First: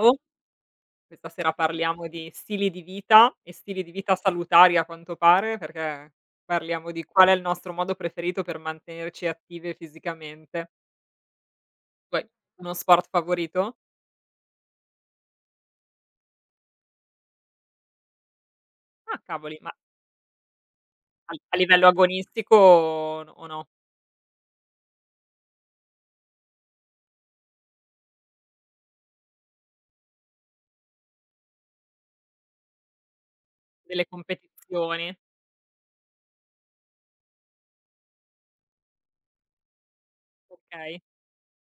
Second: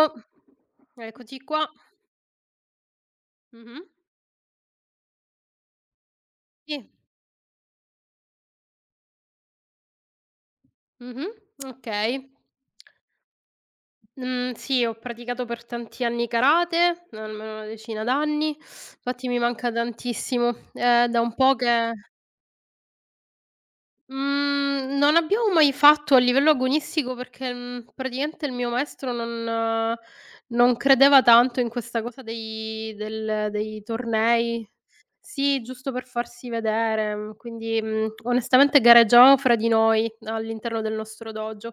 Oh, Ciao, questa eccoci sera qua. parliamo di stili di vita e Mh-mh. stili di vita salutari a quanto pare, perché Sì. parliamo di qual è il nostro modo preferito per mantenerci attive fisicamente. Mh-mh. Tu hai Okay. uno sport favorito? Mhmm, sì, ho praticato per tanti anni karate, almeno una decina d'anni, Ah infatti mi cavoli, manca ma tantissimo. È da un a po' a livello che. agonistico o no? Mhmm, non abbiamo mai fatto a livello agonistico perché, praticamente il mio maestro non credeva tanto in questa cosa dei Delle tornei. competizioni? Sì, giusto per farsi vedere, quindi, onestamente gareggiavamo fra di noi all'interno del Okay, nostro dojo,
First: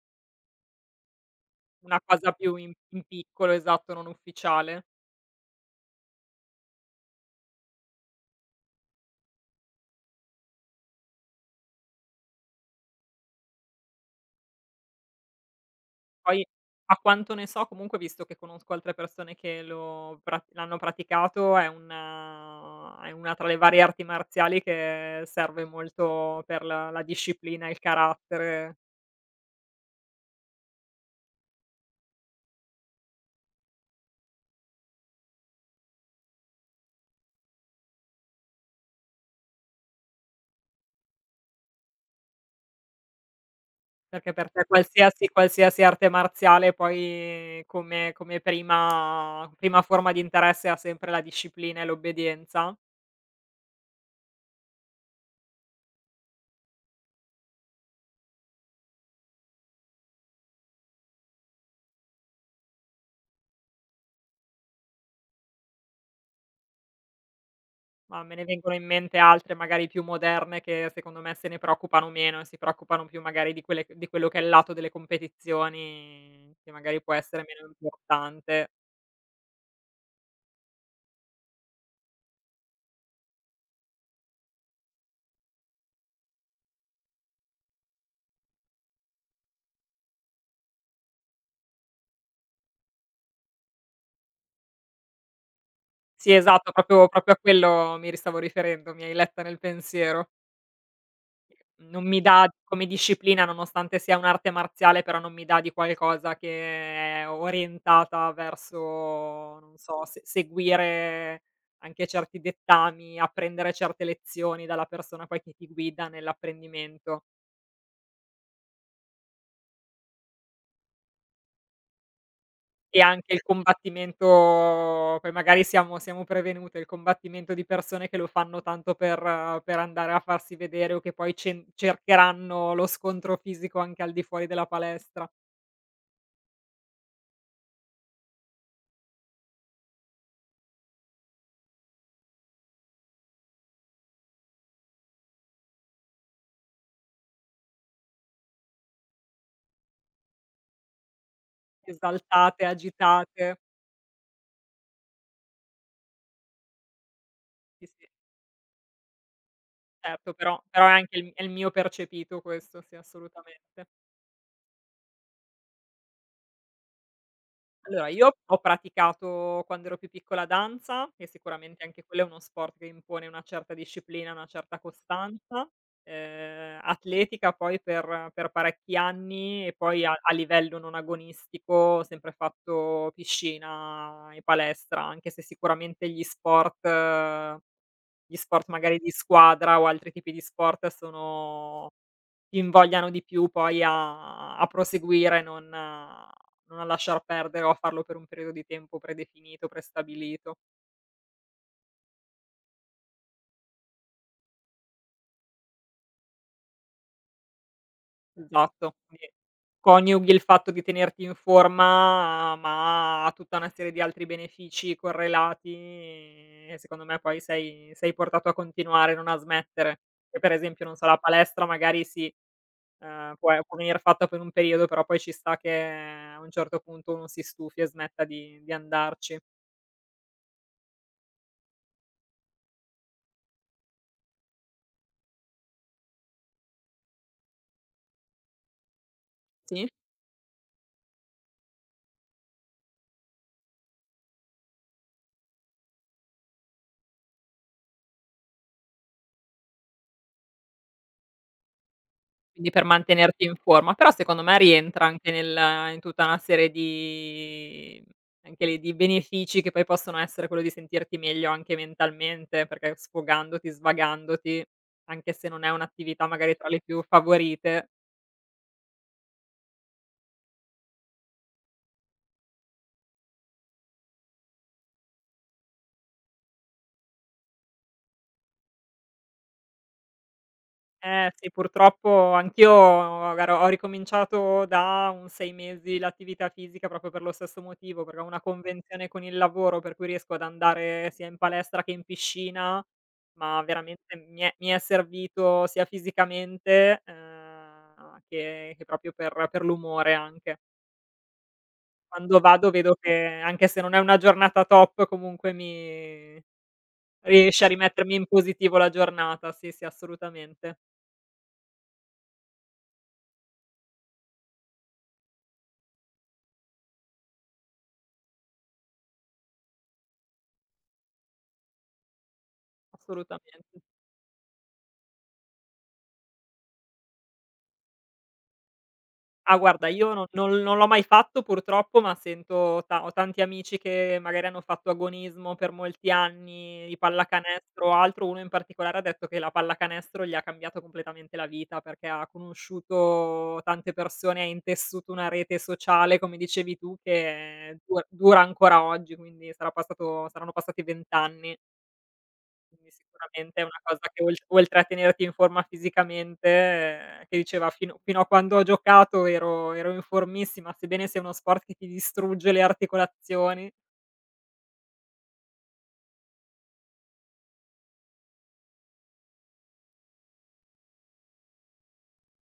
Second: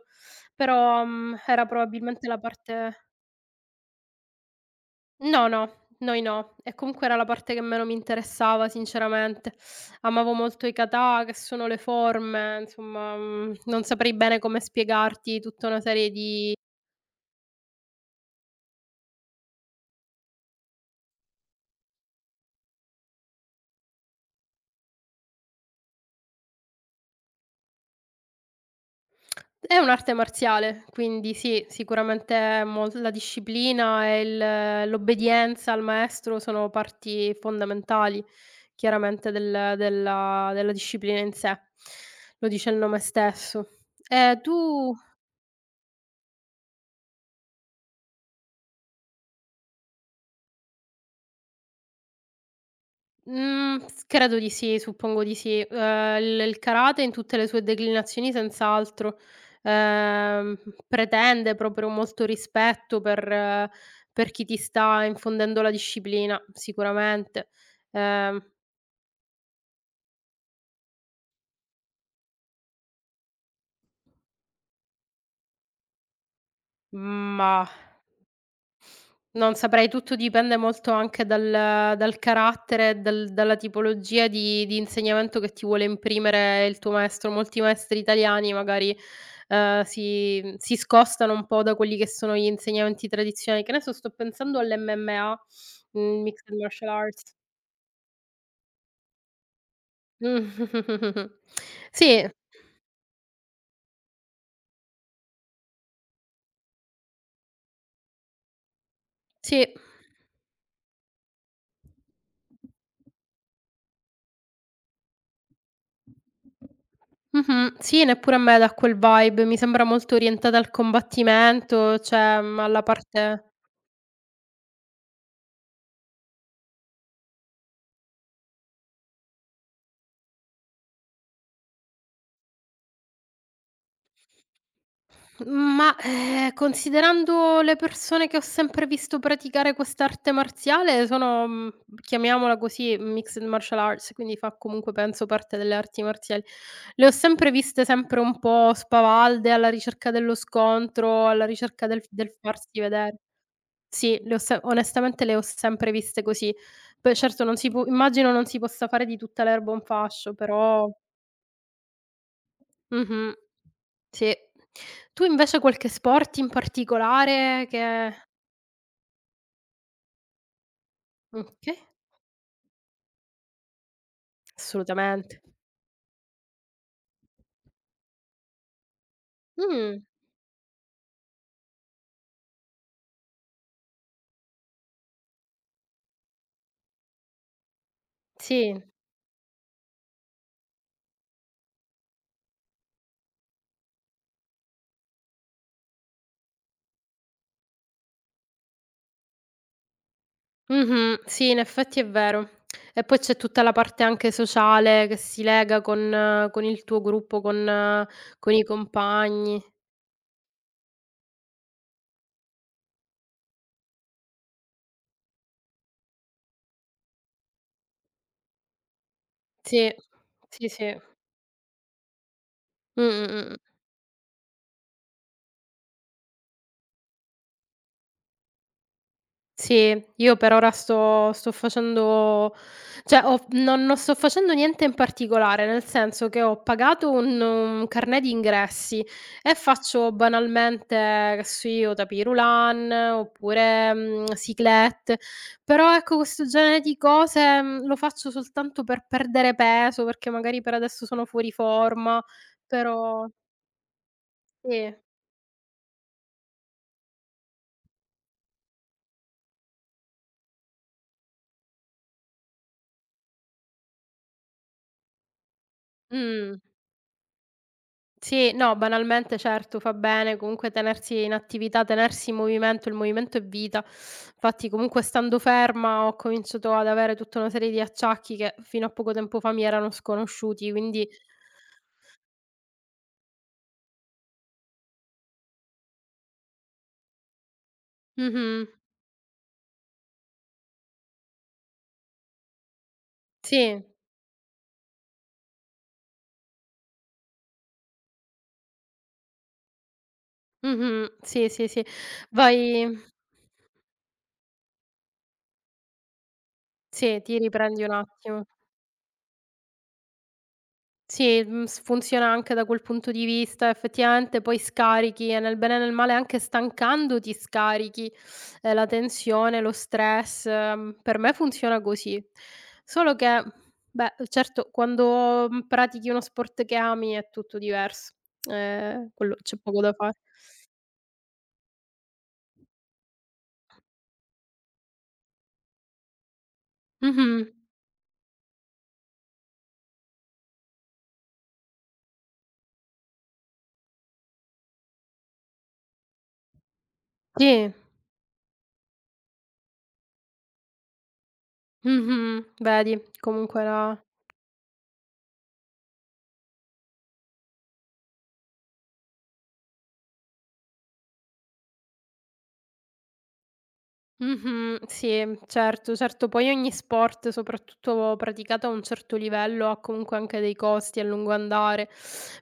però, era una probabilmente cosa la più in parte. in piccolo, esatto, non ufficiale. No, no, noi no. E comunque era la parte che meno mi interessava sinceramente. Amavo molto i kata, che sono le forme, insomma, non saprei bene come spiegarti tutta una serie Poi, di. a quanto ne so, comunque visto che conosco altre persone che lo pra l'hanno praticato, è una tra le varie arti marziali che serve molto per la disciplina, il carattere, È un'arte marziale, quindi sì, sicuramente mol la disciplina e il l'obbedienza al maestro sono parti fondamentali chiaramente della disciplina in sé. Lo dice il nome stesso. perché E per te tu? qualsiasi arte marziale poi come prima forma di interesse ha sempre la disciplina e l'obbedienza. Mhmm, s credo di sì, suppongo di sì. Il karate in tutte le sue declinazioni senz'altro, ehm, pretende proprio molto rispetto per chi ti sta infondendo la disciplina, sicuramente. Ma me Ehm, ne vengono in mente altre magari più moderne che secondo me se ne preoccupano meno e si preoccupano più magari di quelle di quello che è il lato delle competizioni che magari può essere ma meno importante. Non saprei, tutto dipende molto anche dal carattere, dalla tipologia di insegnamento che ti vuole imprimere il tuo maestro. Molti maestri italiani magari, si si scostano un po' da quelli che sono gli insegnamenti tradizionali. Che ne so, sto pensando all'MMA, Sì Mixed esatto, Martial proprio Arts. proprio a quello mi ri stavo riferendo, mi hai letta nel pensiero. Mh. Non mi Sì, dà come disciplina, nonostante sia un'arte marziale, però non mi dà di qualcosa che è orientata verso, sì. non so, se seguire anche certi dettami, apprendere certe lezioni dalla persona poi che ti guida nell'apprendimento. Mh-mh. Sì, neppure a me dà quel vibe, mi sembra molto orientata al combattimento, cioè, alla E anche il parte. combattimento poi magari siamo prevenute, il combattimento di persone che lo fanno tanto per andare a farsi vedere o che poi cen cercheranno lo scontro fisico anche al di fuori della palestra. Ma, considerando le persone che ho sempre visto praticare quest'arte marziale sono, chiamiamola così, mixed martial arts, quindi fa comunque penso parte delle arti marziali. Le ho sempre viste sempre un po' spavalde, alla ricerca dello scontro, alla ricerca del Esaltate, farsi vedere. agitate. Sì, le ho se onestamente le ho sempre viste così. Poi certo non si Sì, può sì, immagino non si possa fare di tutta l'erba un certo, fascio, però però. è anche il è il mio percepito questo, sì, Mh-mh. assolutamente. Sì. Tu invece qualche sport in particolare Allora che? io ho praticato quando ero più piccola danza, che Okay, sicuramente anche quello è uno sport che impone una certa disciplina, una certa assolutamente. costanza, atletica poi per parecchi anni e Mh, poi a livello non agonistico ho sempre fatto piscina e palestra, anche se sicuramente gli sport sì. magari di squadra o altri tipi di sport sono ti invogliano di più poi a proseguire, non a, non a lasciar perdere o a farlo per un periodo di tempo predefinito, prestabilito. Mh-mh. Sì, in effetti è vero. E poi c'è tutta la parte anche sociale che si lega con il tuo gruppo, con i Esatto, quindi compagni. coniughi il fatto di tenerti in forma, ma a tutta una serie di altri benefici correlati e secondo me poi sei portato a continuare, non a Sì. smettere. Che per Sì, esempio, non sì. so, la palestra magari sì. Mh, mh, mh, Può mh. e può venire fatta per un periodo, però poi ci sta che a un certo punto uno si stufi e smetta di andarci. Sì, io per ora sto facendo cioè ho non non sto facendo niente in particolare, nel senso che ho pagato un carnet di ingressi e Sì. faccio banalmente, che so io, tapis roulant oppure, cyclette, però ecco questo genere di cose, lo faccio soltanto per perdere peso, perché magari per adesso sono fuori forma, Quindi per però mantenerti in forma, però secondo me sì. rientra anche nel in tutta una serie di anche lì, di benefici che poi possono essere quello di sentirti meglio anche mentalmente, perché sfogandoti, svagandoti, anche se non è un'attività magari Mh. tra le più favorite. Sì, no, banalmente certo fa bene comunque tenersi in attività, tenersi in movimento, il movimento è vita. Infatti comunque stando ferma ho cominciato ad avere tutta una serie di acciacchi che fino a poco tempo fa mi erano sconosciuti, quindi. Eh sì, purtroppo anch'io ho ricominciato da un 6 mesi l'attività fisica proprio per lo stesso motivo, perché ho una Mh-mh, convenzione con il lavoro per cui riesco ad andare sia in palestra che in piscina, ma sì, veramente mi è servito sia fisicamente, che proprio per l'umore anche. mh-mh, sì, sì, sì. Quando vado Vai, vedo che anche se non è una giornata top comunque mi sì, ti riesce a riprendi un rimettermi in attimo. positivo la giornata. Sì, sì, assolutamente, Sì, mhmm, s funziona anche da quel punto di vista. Effettivamente poi scarichi e nel bene e nel male anche stancandoti scarichi, la tensione, lo stress. Mhmm, per me funziona così. Solo che, assolutamente. beh, certo quando, pratichi uno sport che ami è tutto diverso. Quello c'è Ah poco guarda, da io fare. no non non l'ho mai fatto purtroppo, ma sento ta ho tanti amici che magari hanno fatto agonismo per molti anni, di Mh-mh. pallacanestro o altro. Uno in particolare ha detto che la pallacanestro gli ha cambiato completamente la vita, perché ha conosciuto tante persone, ha intessuto una rete sociale, come dicevi tu, Sì. che du dura ancora oggi, quindi sarà passato saranno passati 20 anni. Mh-mh. Quindi Vedi, sicuramente comunque è una la. cosa che oltre a tenerti in forma fisicamente, che diceva: "Fino a quando ho giocato ero in formissima", sebbene sia uno sport che ti distrugge le articolazioni, Mh-mh. Sì, certo, certo. Poi ogni sport, soprattutto praticato a un certo livello, ha comunque anche dei costi a lungo andare.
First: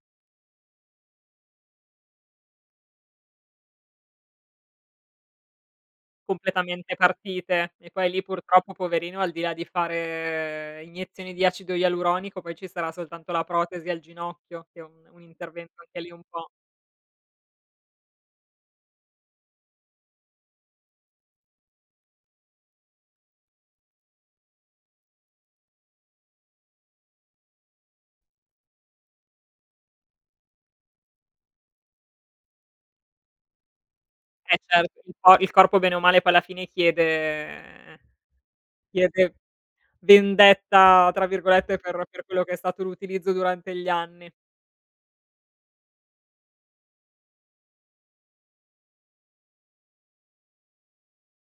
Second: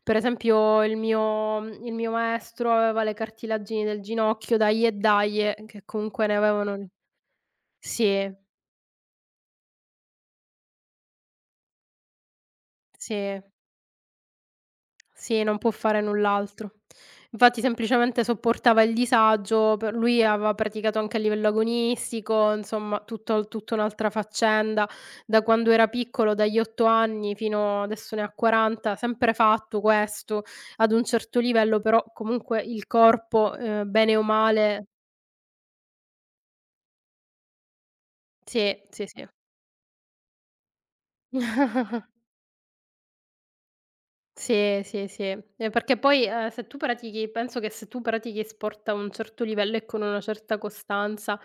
Per esempio il mio maestro aveva le cartilagini del ginocchio, dai e dai, che comunque ne avevano completamente partite. E poi lì sì, purtroppo poverino, al di là di fare iniezioni di acido ialuronico, poi ci sarà soltanto sì. la protesi al ginocchio, che è un Sì, non può intervento anche fare lì un po'. null'altro. Infatti semplicemente sopportava il disagio, per lui aveva praticato anche a livello agonistico, insomma tutto tutta un'altra faccenda. Da quando era piccolo, dagli 8 anni fino adesso ne ha 40, sempre fatto questo, ad un certo livello però comunque il corpo, bene o Eh male certo, il corpo bene o male poi alla fine chiede sì, sì, sì. chiede vendetta tra virgolette per quello che è stato l'utilizzo durante gli anni. Sì, sì, sì. Perché poi, se tu pratichi penso che se tu pratichi sport a un certo livello e con una certa costanza,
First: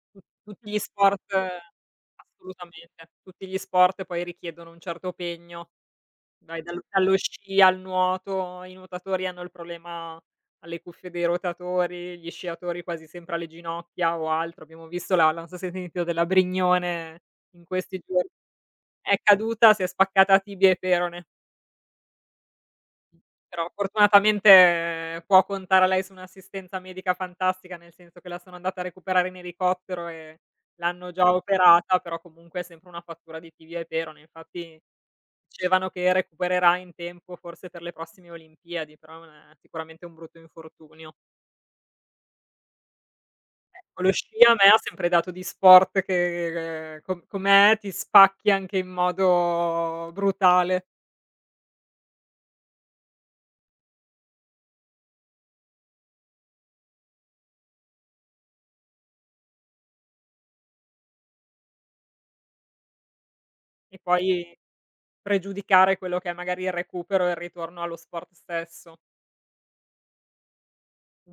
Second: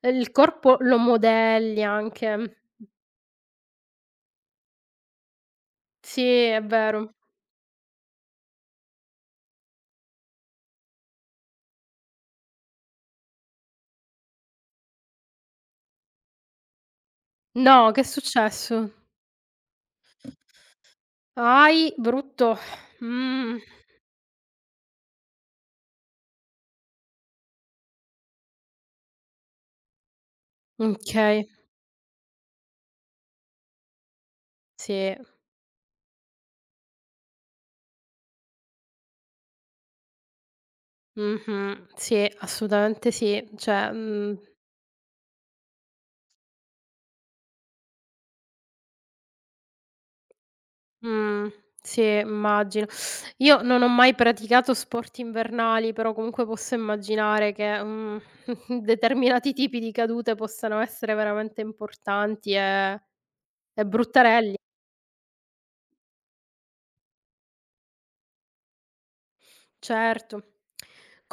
Tu il tutti corpo gli lo sport modelli anche. assolutamente, tutti gli sport poi richiedono un certo impegno, Sì, è dai dal vero. dallo sci al nuoto, i nuotatori hanno il problema alle cuffie dei rotatori, gli sciatori quasi sempre alle ginocchia o altro. Abbiamo visto la la non so se hai sentito della Brignone in No, questi che è giorni. successo? È caduta, si è spaccata tibia e perone. Ahi, brutto. Mh, Però fortunatamente può contare lei su un'assistenza medica fantastica, nel senso che la sono andata a recuperare in elicottero e l'hanno già okay, operata, però comunque è sempre una fattura di tibia e perone. Infatti sì. dicevano che recupererà in tempo forse per le prossime Olimpiadi, però non è sicuramente un brutto infortunio. Mh-mh. Sì, assolutamente sì. Cioè. Lo Mhmm sci a me ha sempre dato di sport che, co com'è ti spacchi anche in modo brutale Mh, sì, immagino. Io non ho mai praticato sport invernali, però comunque posso immaginare che, determinati tipi di cadute possano essere veramente importanti e e bruttarelli. poi pregiudicare quello che è magari il recupero e il ritorno allo sport stesso. Certo.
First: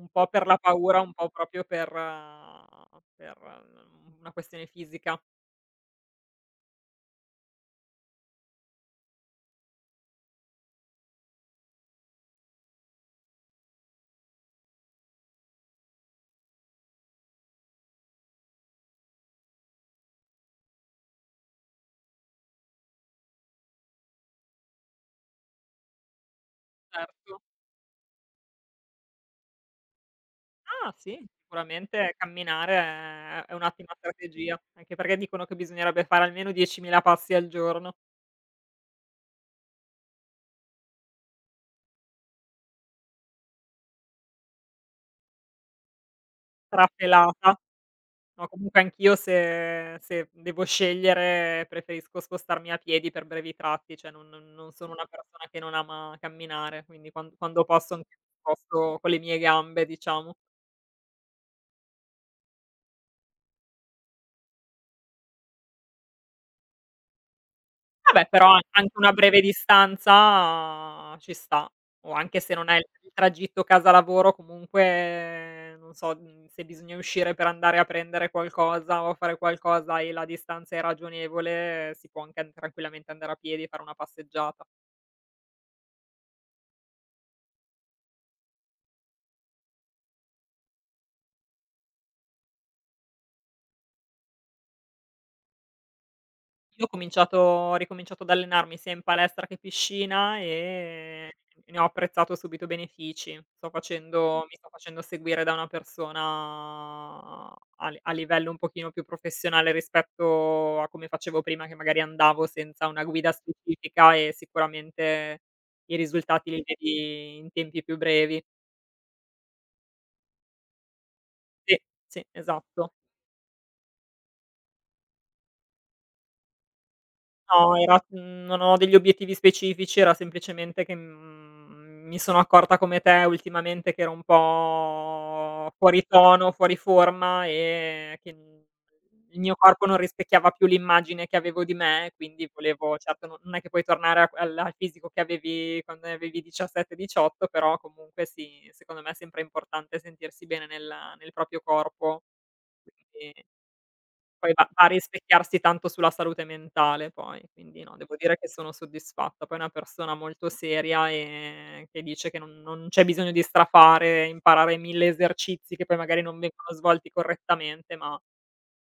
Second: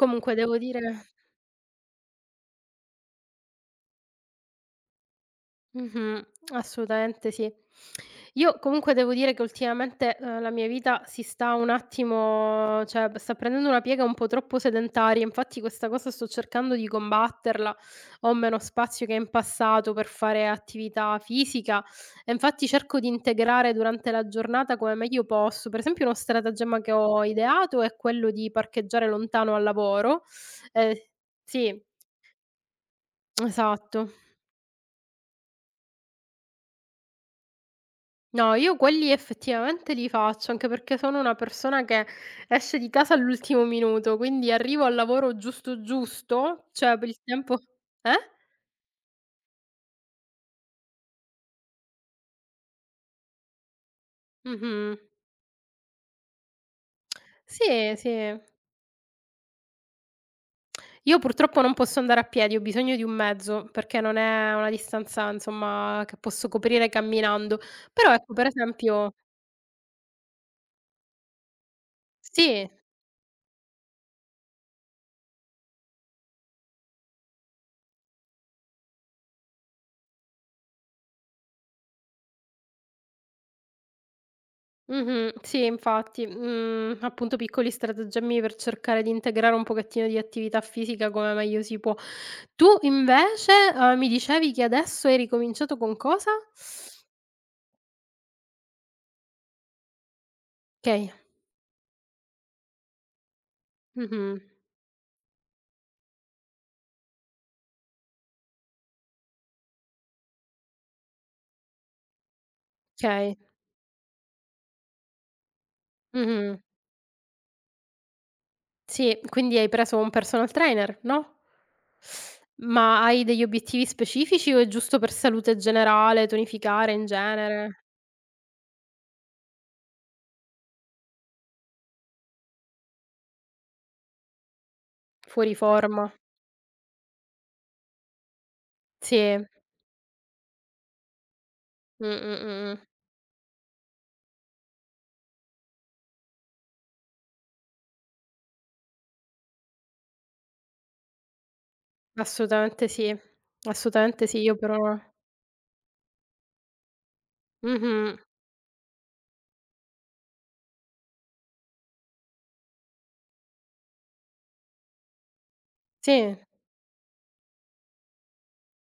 Un po' per devo la paura, dire. un po' proprio per n una questione fisica, Mh-mh. Assolutamente sì. Io comunque devo dire che ultimamente, la mia vita si sta un attimo cioè p sta prendendo una piega un po' troppo sedentaria, infatti questa cosa sto cercando di combatterla. Ho meno spazio che in passato per fare attività fisica e infatti cerco di integrare durante la giornata come meglio posso. Per esempio uno stratagemma che ho certo. ideato è quello di parcheggiare lontano al lavoro. Ah Ehm sì, sì, sicuramente camminare è un'ottima esatto. strategia, anche perché dicono che bisognerebbe fare almeno 10.000 passi al giorno, No, io quelli effettivamente li faccio, anche perché sono una persona che esce di casa all'ultimo minuto, quindi arrivo al lavoro giusto giusto, cioè per il trafelata. tempo. Eh? No, comunque anch'io se devo scegliere preferisco spostarmi a piedi per brevi tratti, cioè non sono Mh-mh. una persona che non ama camminare, quindi quando Sì, posso anche mi sì. sposto con le mie gambe, diciamo. Io purtroppo non posso andare a piedi, ho bisogno di un mezzo, perché non è una distanza, insomma, che posso coprire camminando. Però Vabbè, ecco, per però an anche esempio una breve distanza ah, ci sta, o anche se sì. non è il tragitto casa lavoro comunque, non so, se bisogna uscire per andare a prendere qualcosa o fare qualcosa e la distanza è ragionevole, si può anche an tranquillamente andare a piedi e fare una passeggiata. Mh-mh. Sì, infatti, appunto piccoli stratagemmi per cercare di integrare un pochettino di attività fisica come meglio si può. Tu invece, mi dicevi che adesso hai ricominciato con cosa? Io ho cominciato ho ricominciato ad allenarmi sia in palestra che piscina, Okay. Ne ho apprezzato subito i benefici. Sto Mh-mh. facendo mi sto facendo seguire da una persona a livello un pochino più professionale rispetto a come facevo prima, che magari andavo senza una guida Okay. specifica e sicuramente i risultati Mh-mh. li vedi in tempi più brevi. Sì, quindi hai preso un personal trainer, no? Sì, sì, esatto. Ma hai degli obiettivi specifici o è giusto per salute generale, tonificare in No, genere, era non ho degli obiettivi specifici, era semplicemente che, mi sono accorta come te ultimamente che ero un fuori po' fuori forma? tono, fuori forma e che, il Sì. mio corpo non rispecchiava più l'immagine che avevo di Mh, me, mh, quindi mh, mh. volevo certo no non è che puoi tornare a al al fisico che avevi quando ne avevi 17, 18, però comunque sì, secondo me è sempre importante sentirsi bene nel proprio corpo. Assolutamente sì. Quindi Assolutamente sì, poi io va a però. rispecchiarsi tanto sulla salute mentale poi, quindi no, Mh-mh. devo dire che sono soddisfatta. Poi è una persona molto seria, che dice che non c'è bisogno di strafare, imparare 1000 esercizi che poi magari Sì, non vengono svolti correttamente, ma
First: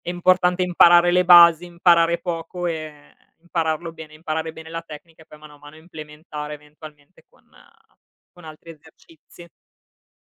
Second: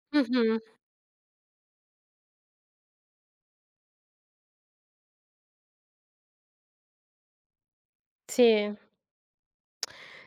è mh-mh. importante imparare le basi, imparare poco e impararlo bene, imparare bene la tecnica e poi mano a mano implementare eventualmente con altri Sì. esercizi.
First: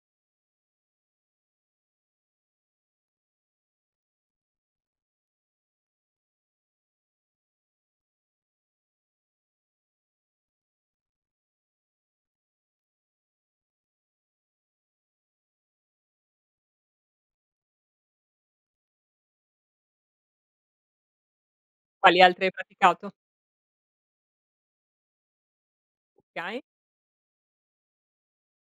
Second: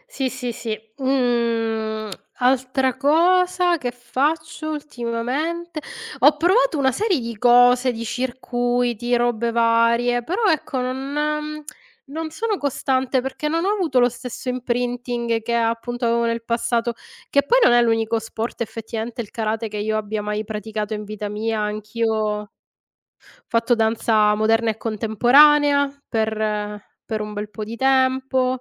Sì, sì, sì. Mhmm, altra cosa che faccio ultimamente ho provato una serie di cose, di circuiti, robe varie, però ecco non sono costante perché non ho avuto lo stesso imprinting che appunto avevo nel passato, che poi non è l'unico sport effettivamente il karate che io abbia mai praticato in vita mia, Quali altri anch'io. hai praticato? Fatto danza moderna e contemporanea Okay. per un bel po' di tempo.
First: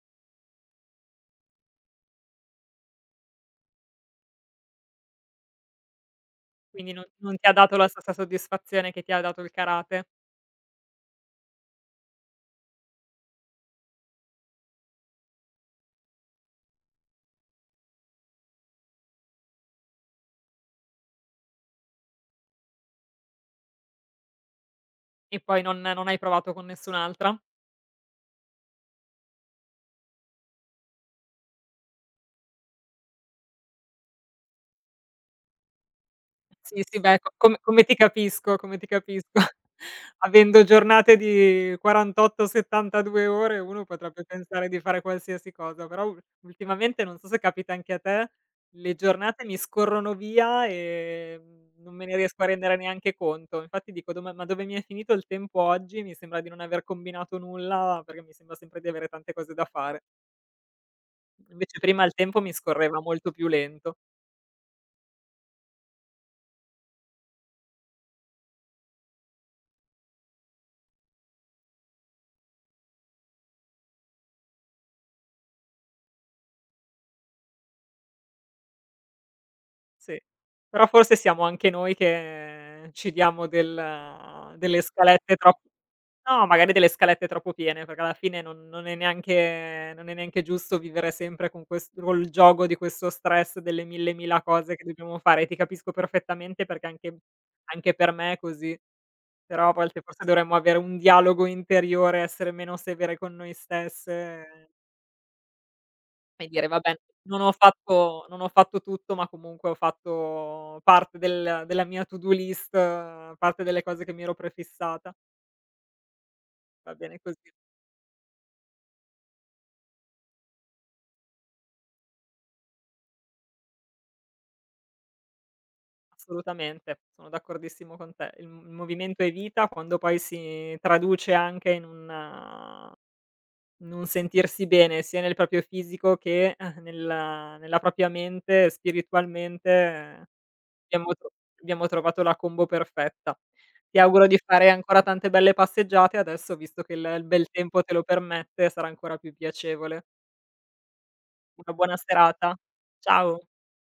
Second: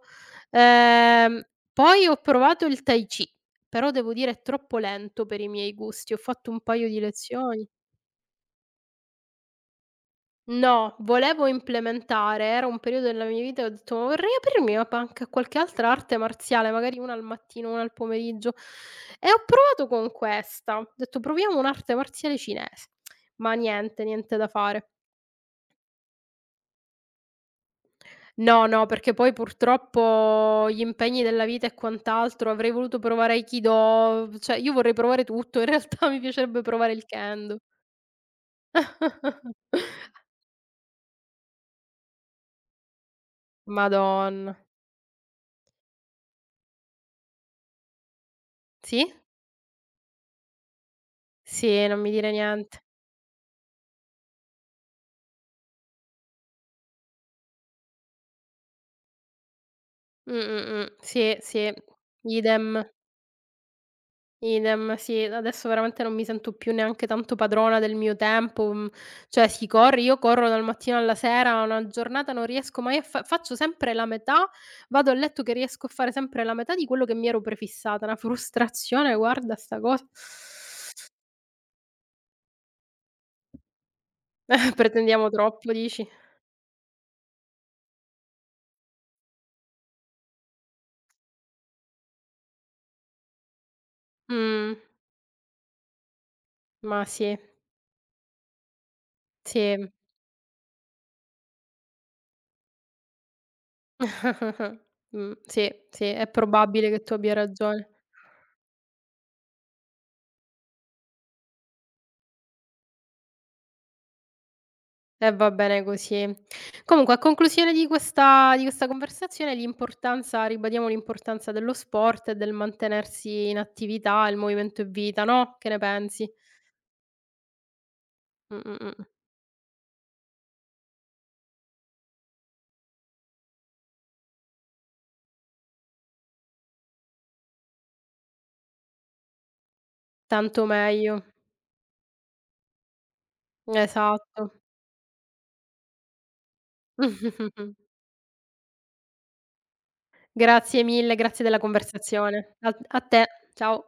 Ehm, poi ho provato il tai chi, però devo dire è troppo lento per i miei gusti. Ho fatto un paio Quindi di non ti ha lezioni. dato la stessa soddisfazione che ti ha dato il karate? No, volevo implementare, era un periodo della mia vita e ho detto: "Ma vorrei aprirmi a pa anche a qualche altra arte marziale, magari una al mattino, una al pomeriggio". E ho provato con questa. Ho detto: "Proviamo un'arte marziale cinese". Ma niente, niente da fare. E poi non hai provato con nessun'altra? No, no, perché poi purtroppo gli impegni della vita e quant'altro, avrei voluto provare aikido, cioè io vorrei provare tutto, in realtà mi piacerebbe Sì, provare sì, il beh, co kendo. come come ti capisco, come ti capisco. Avendo giornate di 48, 72 ore, uno potrebbe Madonna. pensare di fare qualsiasi cosa, però u ultimamente, non so se capita anche a te, le Sì? giornate mi scorrono via e, Sì, non non me mi ne dire riesco a rendere niente. neanche conto. Infatti dico: "Dom ma dove mi è finito il tempo oggi?" Mi sembra di non aver combinato nulla, perché mi sembra sempre di avere tante cose da fare. Sì, sì, Invece prima il tempo mi idem. scorreva molto più lento. Idem, sì, adesso veramente non mi sento più neanche tanto padrona del mio tempo, cioè si corre io corro dal mattino alla sera, una giornata non riesco mai a fa faccio sempre la metà, vado a letto che riesco a fare sempre la metà di quello che mi ero prefissata, una frustrazione guarda sta cosa. Sì, però forse siamo anche noi che ci diamo delle Pretendiamo scalette trop troppo dici? no, magari delle scalette troppo piene, perché alla fine non è neanche giusto vivere sempre con quest col gioco di questo stress delle 1000.000 Mh, cose che dobbiamo fare. Ti capisco perfettamente perché ma anche sì, anche per me è così, però a sì. volte forse dovremmo avere un dialogo interiore, essere meno severe con noi stesse. Sì, sì, è E dire: "Va probabile bene, che tu abbia non ho ragione. fatto non ho fatto tutto, ma comunque ho fatto parte della mia to do list, parte delle cose che mi ero prefissata." E va bene così. Va Comunque a bene così, conclusione di questa conversazione l'importanza ribadiamo l'importanza dello sport e del mantenersi in attività, il movimento è vita, no, che ne pensi? assolutamente, sono d'accordissimo con te. Mh, Il mh, mh. movimento è vita, quando poi si traduce anche in un sentirsi bene sia nel proprio fisico che, nella propria mente, spiritualmente. Tanto Abbiamo meglio. tro abbiamo trovato la combo perfetta. Ti auguro di Esatto. fare ancora tante belle passeggiate adesso, visto che il bel tempo te lo permette, sarà ancora più piacevole. Grazie mille, grazie della Una buona serata. conversazione. A te. Ciao. Ciao.